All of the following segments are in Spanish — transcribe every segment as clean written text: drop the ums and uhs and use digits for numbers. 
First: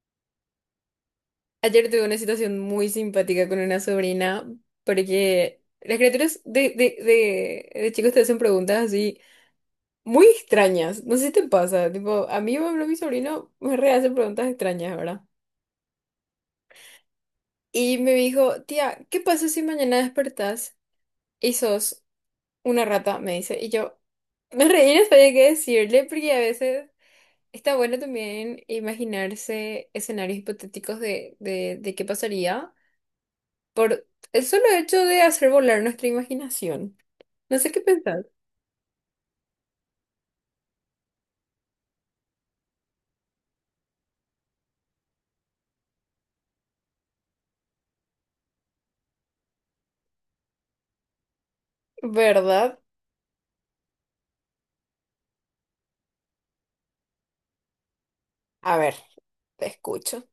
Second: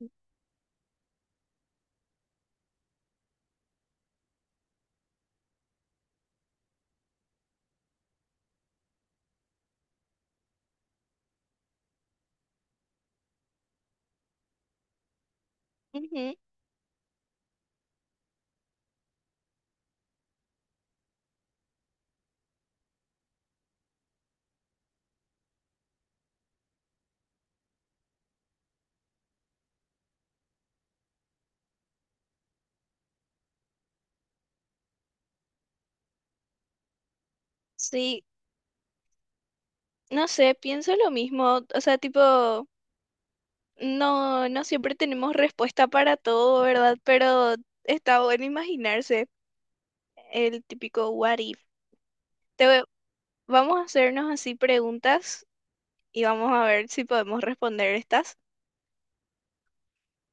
Ujú, Ayer tuve una situación muy simpática con una sobrina, porque las criaturas de chicos te hacen preguntas así muy extrañas. No sé si te pasa. Tipo, a mí, por ejemplo, mi sobrino me rehace preguntas extrañas, ¿verdad? Y me dijo, tía, ¿qué pasa si mañana despertás y sos una rata? Me dice. Y yo me reí, no sabía qué decirle, porque a veces está bueno también imaginarse escenarios hipotéticos de qué pasaría. Por el solo hecho de hacer volar nuestra imaginación. No sé qué sí, pensar. no sé, pienso lo mismo, o sea, tipo, no siempre tenemos respuesta para todo, ¿verdad? Pero está bueno imaginarse el típico what if. Te ¿Verdad? voy- Vamos a hacernos así preguntas y vamos a ver si podemos responder estas. A ver, te escucho.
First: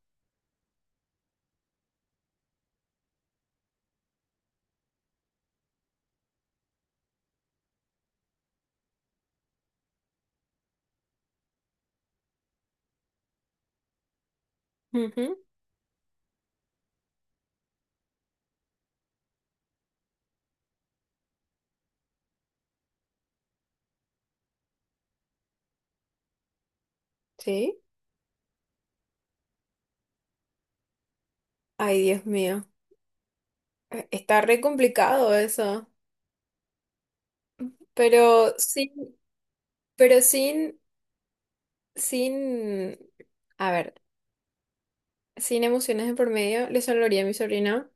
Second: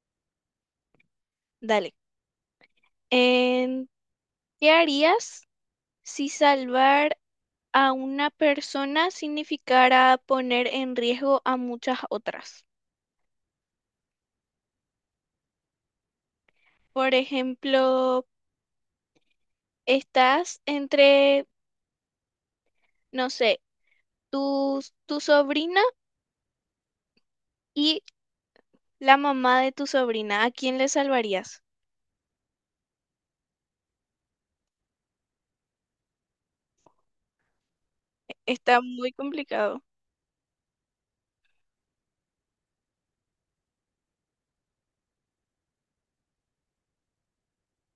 Dale. ¿Qué harías si salvar a una persona significara poner en riesgo a muchas otras? Ujú. Por ejemplo, estás entre, no sé, tu, tu sobrina Sí. y la mamá de tu sobrina. ¿A quién le salvarías? Ay, Dios mío. Está re complicado eso. Pero Está sin, muy complicado. pero sin, a ver, sin emociones de por medio, le salvaría a mi sobrina,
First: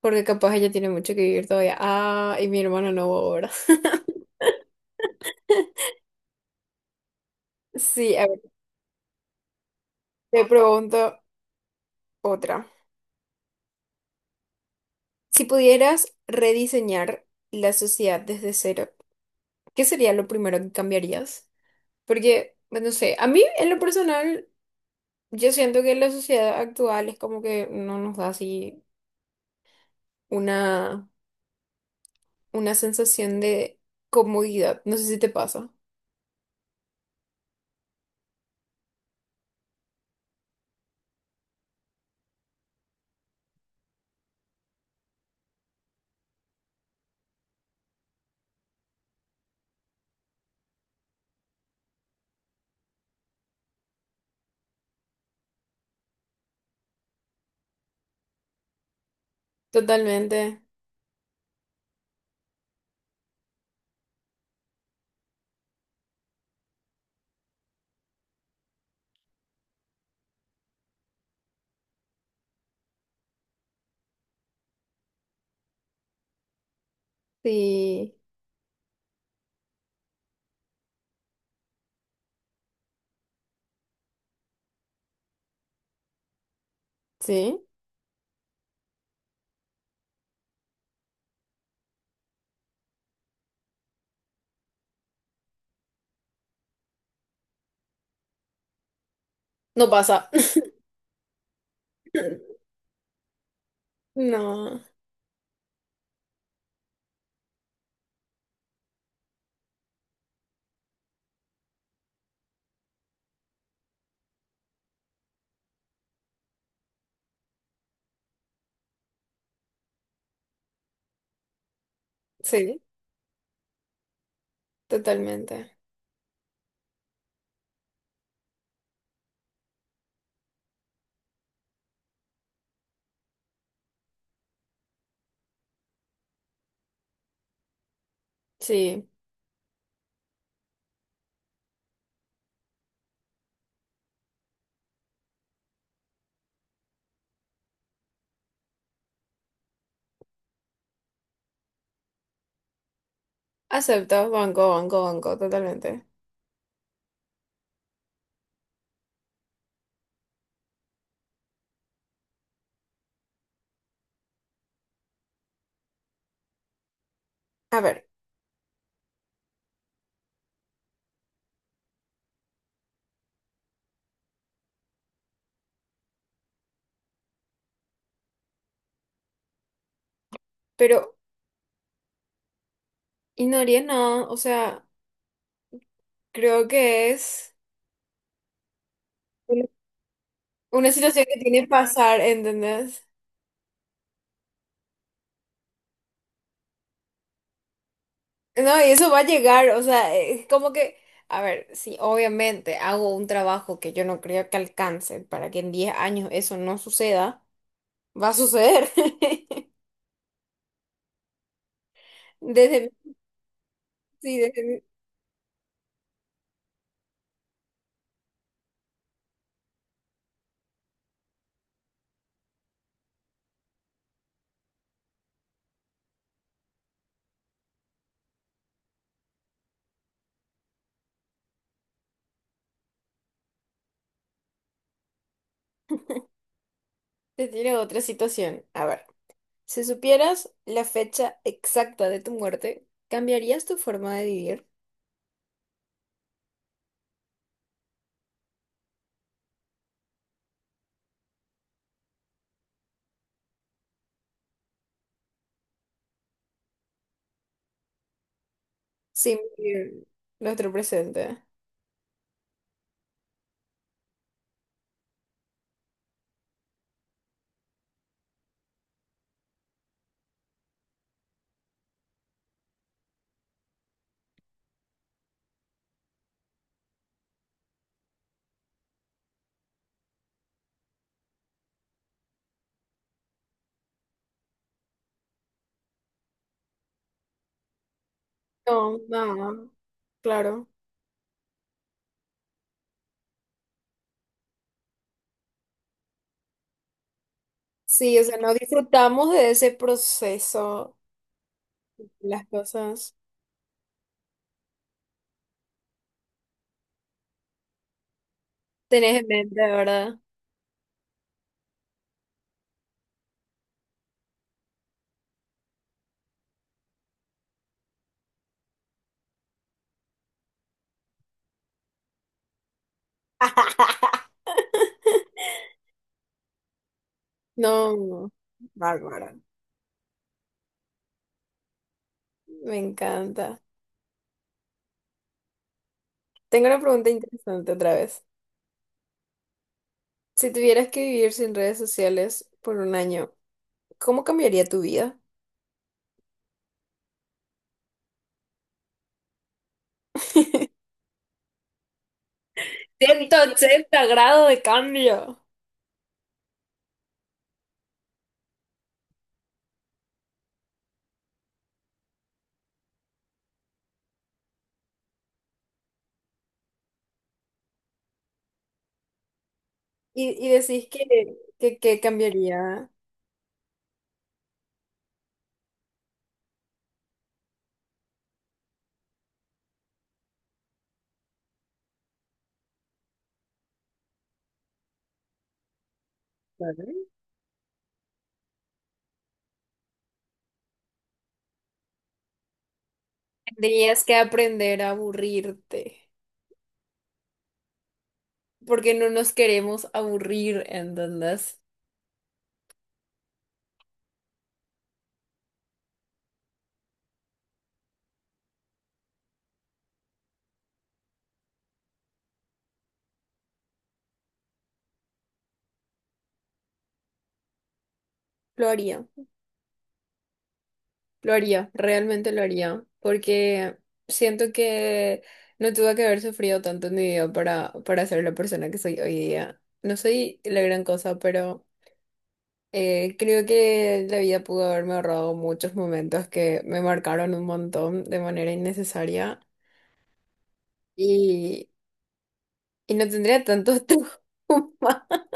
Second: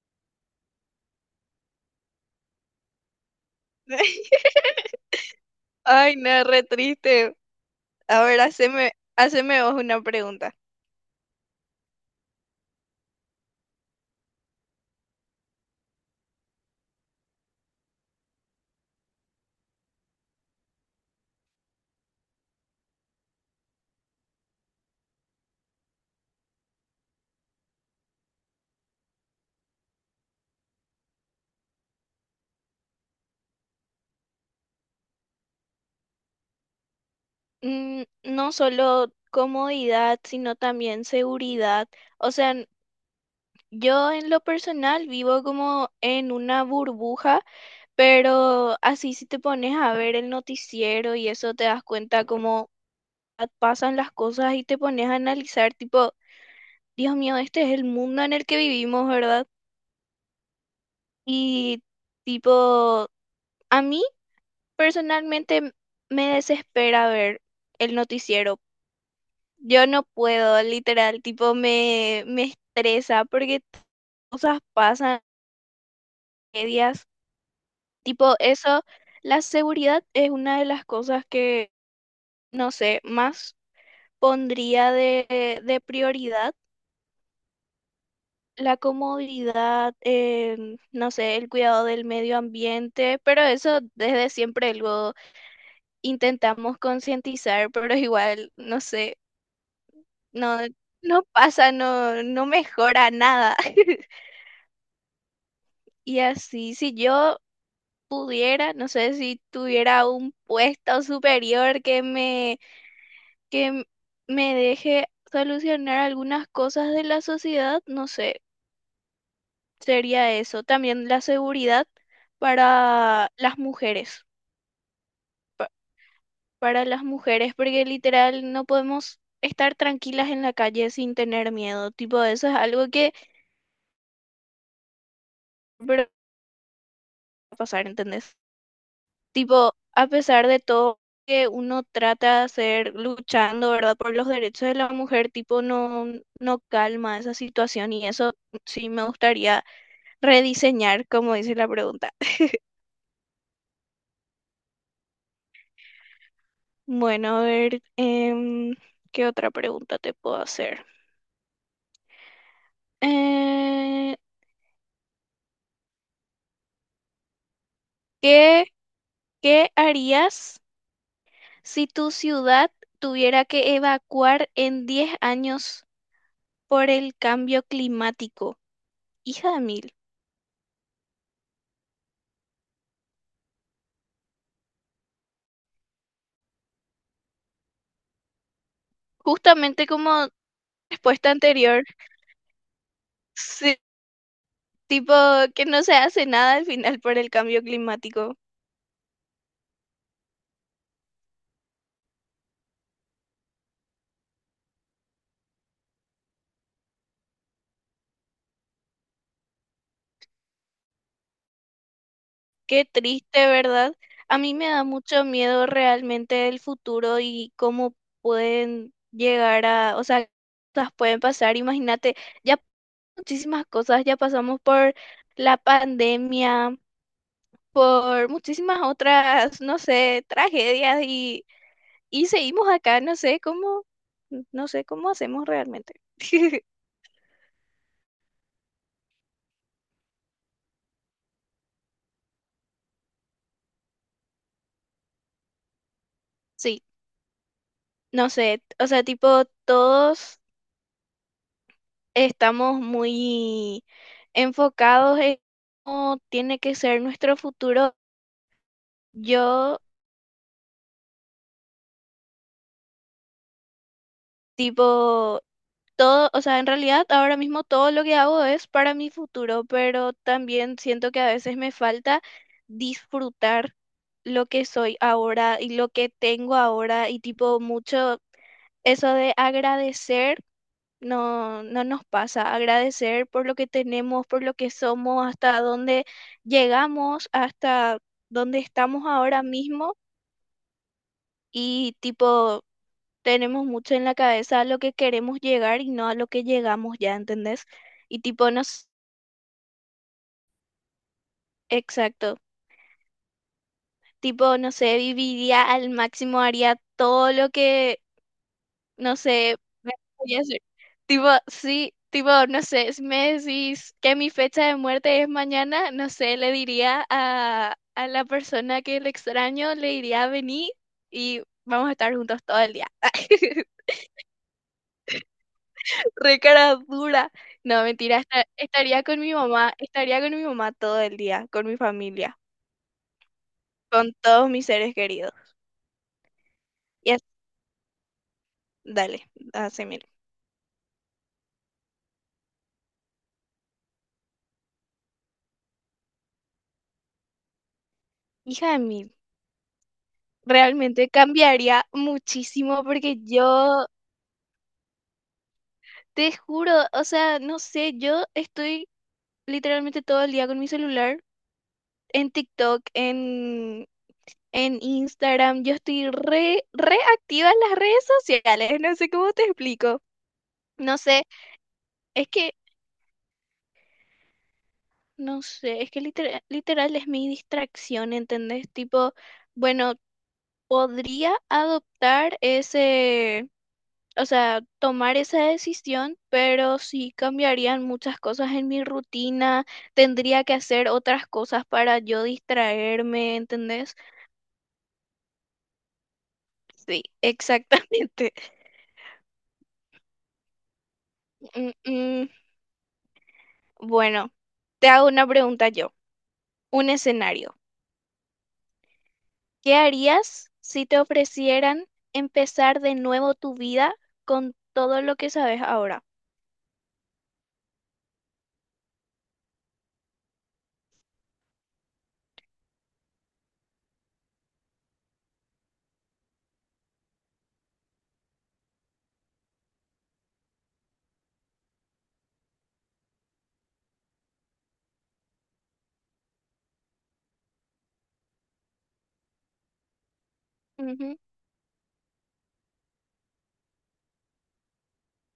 porque capaz ella tiene mucho que vivir todavía. Ah, y mi hermano no ahora. Ay, no, re triste. Sí, A a ver, ver, haceme vos una te pregunta. pregunto otra. Si pudieras rediseñar la sociedad desde cero, ¿qué sería lo primero que cambiarías? Porque, pues, no sé, a mí en lo personal, yo siento que la sociedad actual es como que no nos da así una, una sensación de comodidad. No sé si te pasa. Mm, no solo comodidad, sino también seguridad. O sea, yo en lo personal vivo como en una burbuja, pero así si te pones a ver el noticiero y eso te das cuenta cómo pasan las cosas y te pones a analizar tipo, Dios mío, este es el mundo en el que vivimos, ¿verdad? Totalmente. Y tipo, a mí personalmente me desespera ver el noticiero. Yo no puedo, literal, tipo, me estresa porque cosas pasan, tragedias. Sí. Tipo, eso, la seguridad es una de las cosas que, no sé, más pondría de prioridad. Sí. La comodidad, no sé, el cuidado del medio ambiente, pero eso desde siempre lo intentamos concientizar, pero igual, no sé, No pasa. no, no mejora nada. No. Y así, si yo pudiera, no sé si tuviera un puesto superior que m- me deje solucionar algunas cosas de la sociedad, no sé, sería eso. También la seguridad Sí, para las mujeres, pa- totalmente. para las mujeres, porque literal no podemos estar tranquilas en la calle sin tener miedo. Tipo, eso es algo que pero va a pasar, ¿entendés? Sí. Tipo, a pesar de todo que uno trata de hacer luchando, ¿verdad? Por los derechos de la mujer, tipo, no, no calma esa situación y eso sí me gustaría rediseñar, como dice la pregunta. Acepto, banco, banco, banco, totalmente. Bueno, a ver, ¿qué otra pregunta te puedo hacer? Eh, A ver, ¿qué, ¿qué harías si tu ciudad tuviera que evacuar en 10 años por el cambio climático? Hija de mil. pero, y no haría nada, o sea, creo que es... Justamente como Una situación respuesta que tiene que anterior, pasar, ¿entendés? sí, tipo que no se hace nada al final por el cambio climático. No, y eso va a llegar, o sea, es como que, a ver, si obviamente hago un trabajo que yo no creo que alcance para que en 10 años eso no suceda, va a suceder. Desde, Qué mi- triste, ¿verdad? sí, A mí me da mucho miedo realmente el futuro y cómo pueden llegar a, o sea, qué cosas pueden pasar. Imagínate, ya muchísimas cosas, ya pasamos por la pandemia, por muchísimas otras, no sé, tragedias y seguimos acá, no sé cómo, no sé cómo hacemos realmente. te tiro otra situación. A ver, si supieras la fecha exacta de tu muerte, ¿cambiarías tu forma de vivir Sí, no sé, o sea, tipo, todos estamos muy enfocados en cómo tiene que ser nuestro futuro. sin Yo, vivir nuestro presente? tipo, todo, o sea, en realidad ahora mismo todo lo que hago es para mi futuro, pero también siento que a veces me falta disfrutar lo que soy ahora y lo que tengo ahora y tipo mucho eso de agradecer. No, no nos pasa agradecer por lo que tenemos, por lo que somos, hasta dónde llegamos, hasta dónde No, estamos ahora no, mismo claro. y tipo tenemos mucho en la cabeza a lo que queremos llegar y no a lo que llegamos ya, ¿entendés? Sí, Y o sea, tipo no nos, disfrutamos de ese proceso, exacto, las cosas. tipo no sé, viviría al máximo, haría todo lo que, no Tenés en mente, sé, me ¿verdad? voy a hacer. Tipo, sí, tipo, no sé, si me decís que mi fecha de muerte es mañana, no sé, le diría a la persona que le extraño, le diría vení y vamos a estar juntos todo el día. Re cara dura. No, No, mentira, no. Estaría con mi Bárbara. mamá, estaría con mi mamá todo el día, con mi familia, Me encanta. con todos mis seres queridos. Tengo una pregunta Y as- interesante otra vez. dale, hace mil. Si tuvieras que vivir sin redes sociales por un año, ¿cómo cambiaría tu vida? Hija de mil, realmente cambiaría muchísimo porque Ciento yo, ochenta grados de cambio. te juro, o sea, no sé, yo estoy literalmente todo el día con mi celular, en TikTok, en Instagram, yo estoy re activa en las redes sociales, no sé cómo te explico. Y decís No sé, que, que es que cambiaría. no sé, es que literal, literal es mi distracción, ¿entendés? Tipo, bueno, podría adoptar ese, o sea, tomar esa decisión, pero Claro. sí cambiarían muchas cosas en mi rutina, tendría que hacer otras cosas para yo distraerme, ¿entendés? Tendrías que aprender a aburrirte, Sí, exactamente. porque no nos queremos aburrir, ¿entendés? Mm, mm, bueno, te hago una pregunta yo, un escenario. ¿Qué harías si te ofrecieran empezar de nuevo tu vida con todo lo que sabes ahora? Lo haría. Lo haría, realmente lo haría, porque siento que no tuve que haber sufrido tanto en mi vida para ser la persona que soy hoy día. No soy la gran cosa, pero creo que la vida pudo haberme ahorrado muchos momentos que me marcaron un montón de manera innecesaria Ujú. y, y no tendría tantos traumas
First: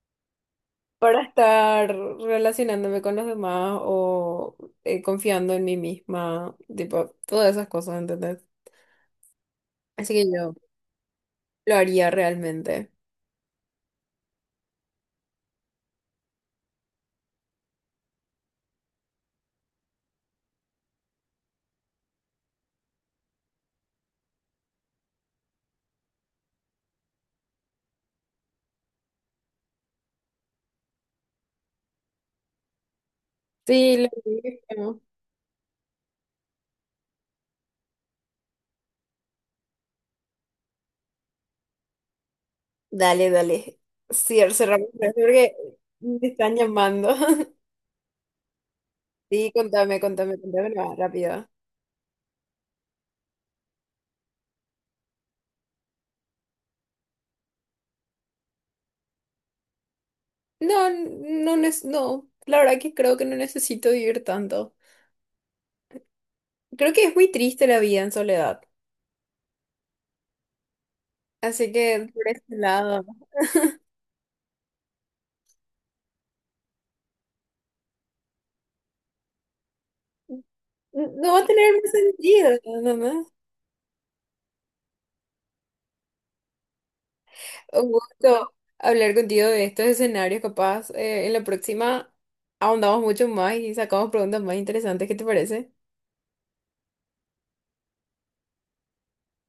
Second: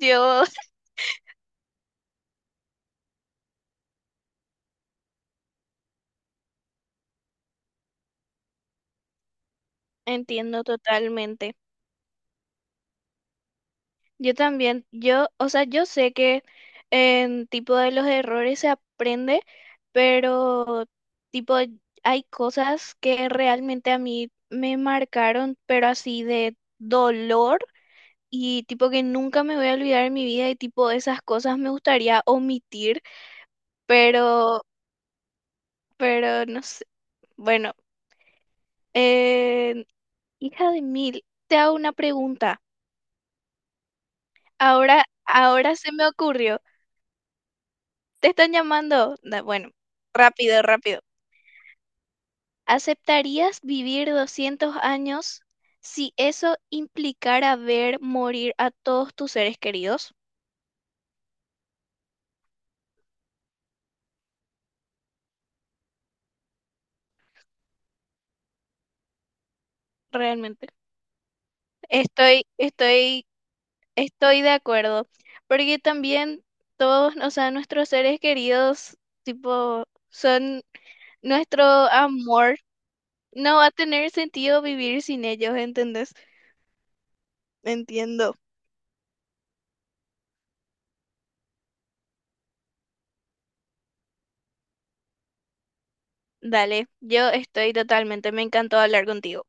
Yo para estar relacionándome con los demás o confiando en mí misma, tipo, todas esas cosas, ¿entendés? Así que yo... entiendo totalmente. Lo haría realmente. Yo también, yo, o sea, yo sé que en tipo de los errores se aprende, pero tipo hay cosas que realmente a mí me marcaron, pero así de dolor y tipo que nunca me voy a olvidar en mi vida y tipo esas cosas me gustaría omitir, Sí, lo pero mismo. pero no sé. Bueno, eh, hija de mil, te hago una pregunta. Dale, dale. Sí, cerramos esto porque Ahora se me me están ocurrió. llamando. Te están llamando. Sí, Bueno, contame, contame, rápido, contame más rápido. rápido. ¿Aceptarías vivir 200 años si eso implicara ver morir a todos tus seres queridos? No, no, no, la verdad que creo que no necesito vivir tanto. Creo que es muy triste la vida en soledad. Realmente. Así que por ese Estoy, lado, estoy, estoy de acuerdo. Porque también todos, o sea, nuestros seres queridos, tipo, son no va a nuestro tener más sentido. amor. ¿No? No. No va a tener sentido vivir sin ellos, ¿entendés? Un Entiendo. gusto hablar contigo de estos escenarios, capaz. En la próxima ahondamos mucho más y sacamos preguntas más interesantes. ¿Qué te parece? Dale, yo estoy totalmente, me encantó hablar contigo.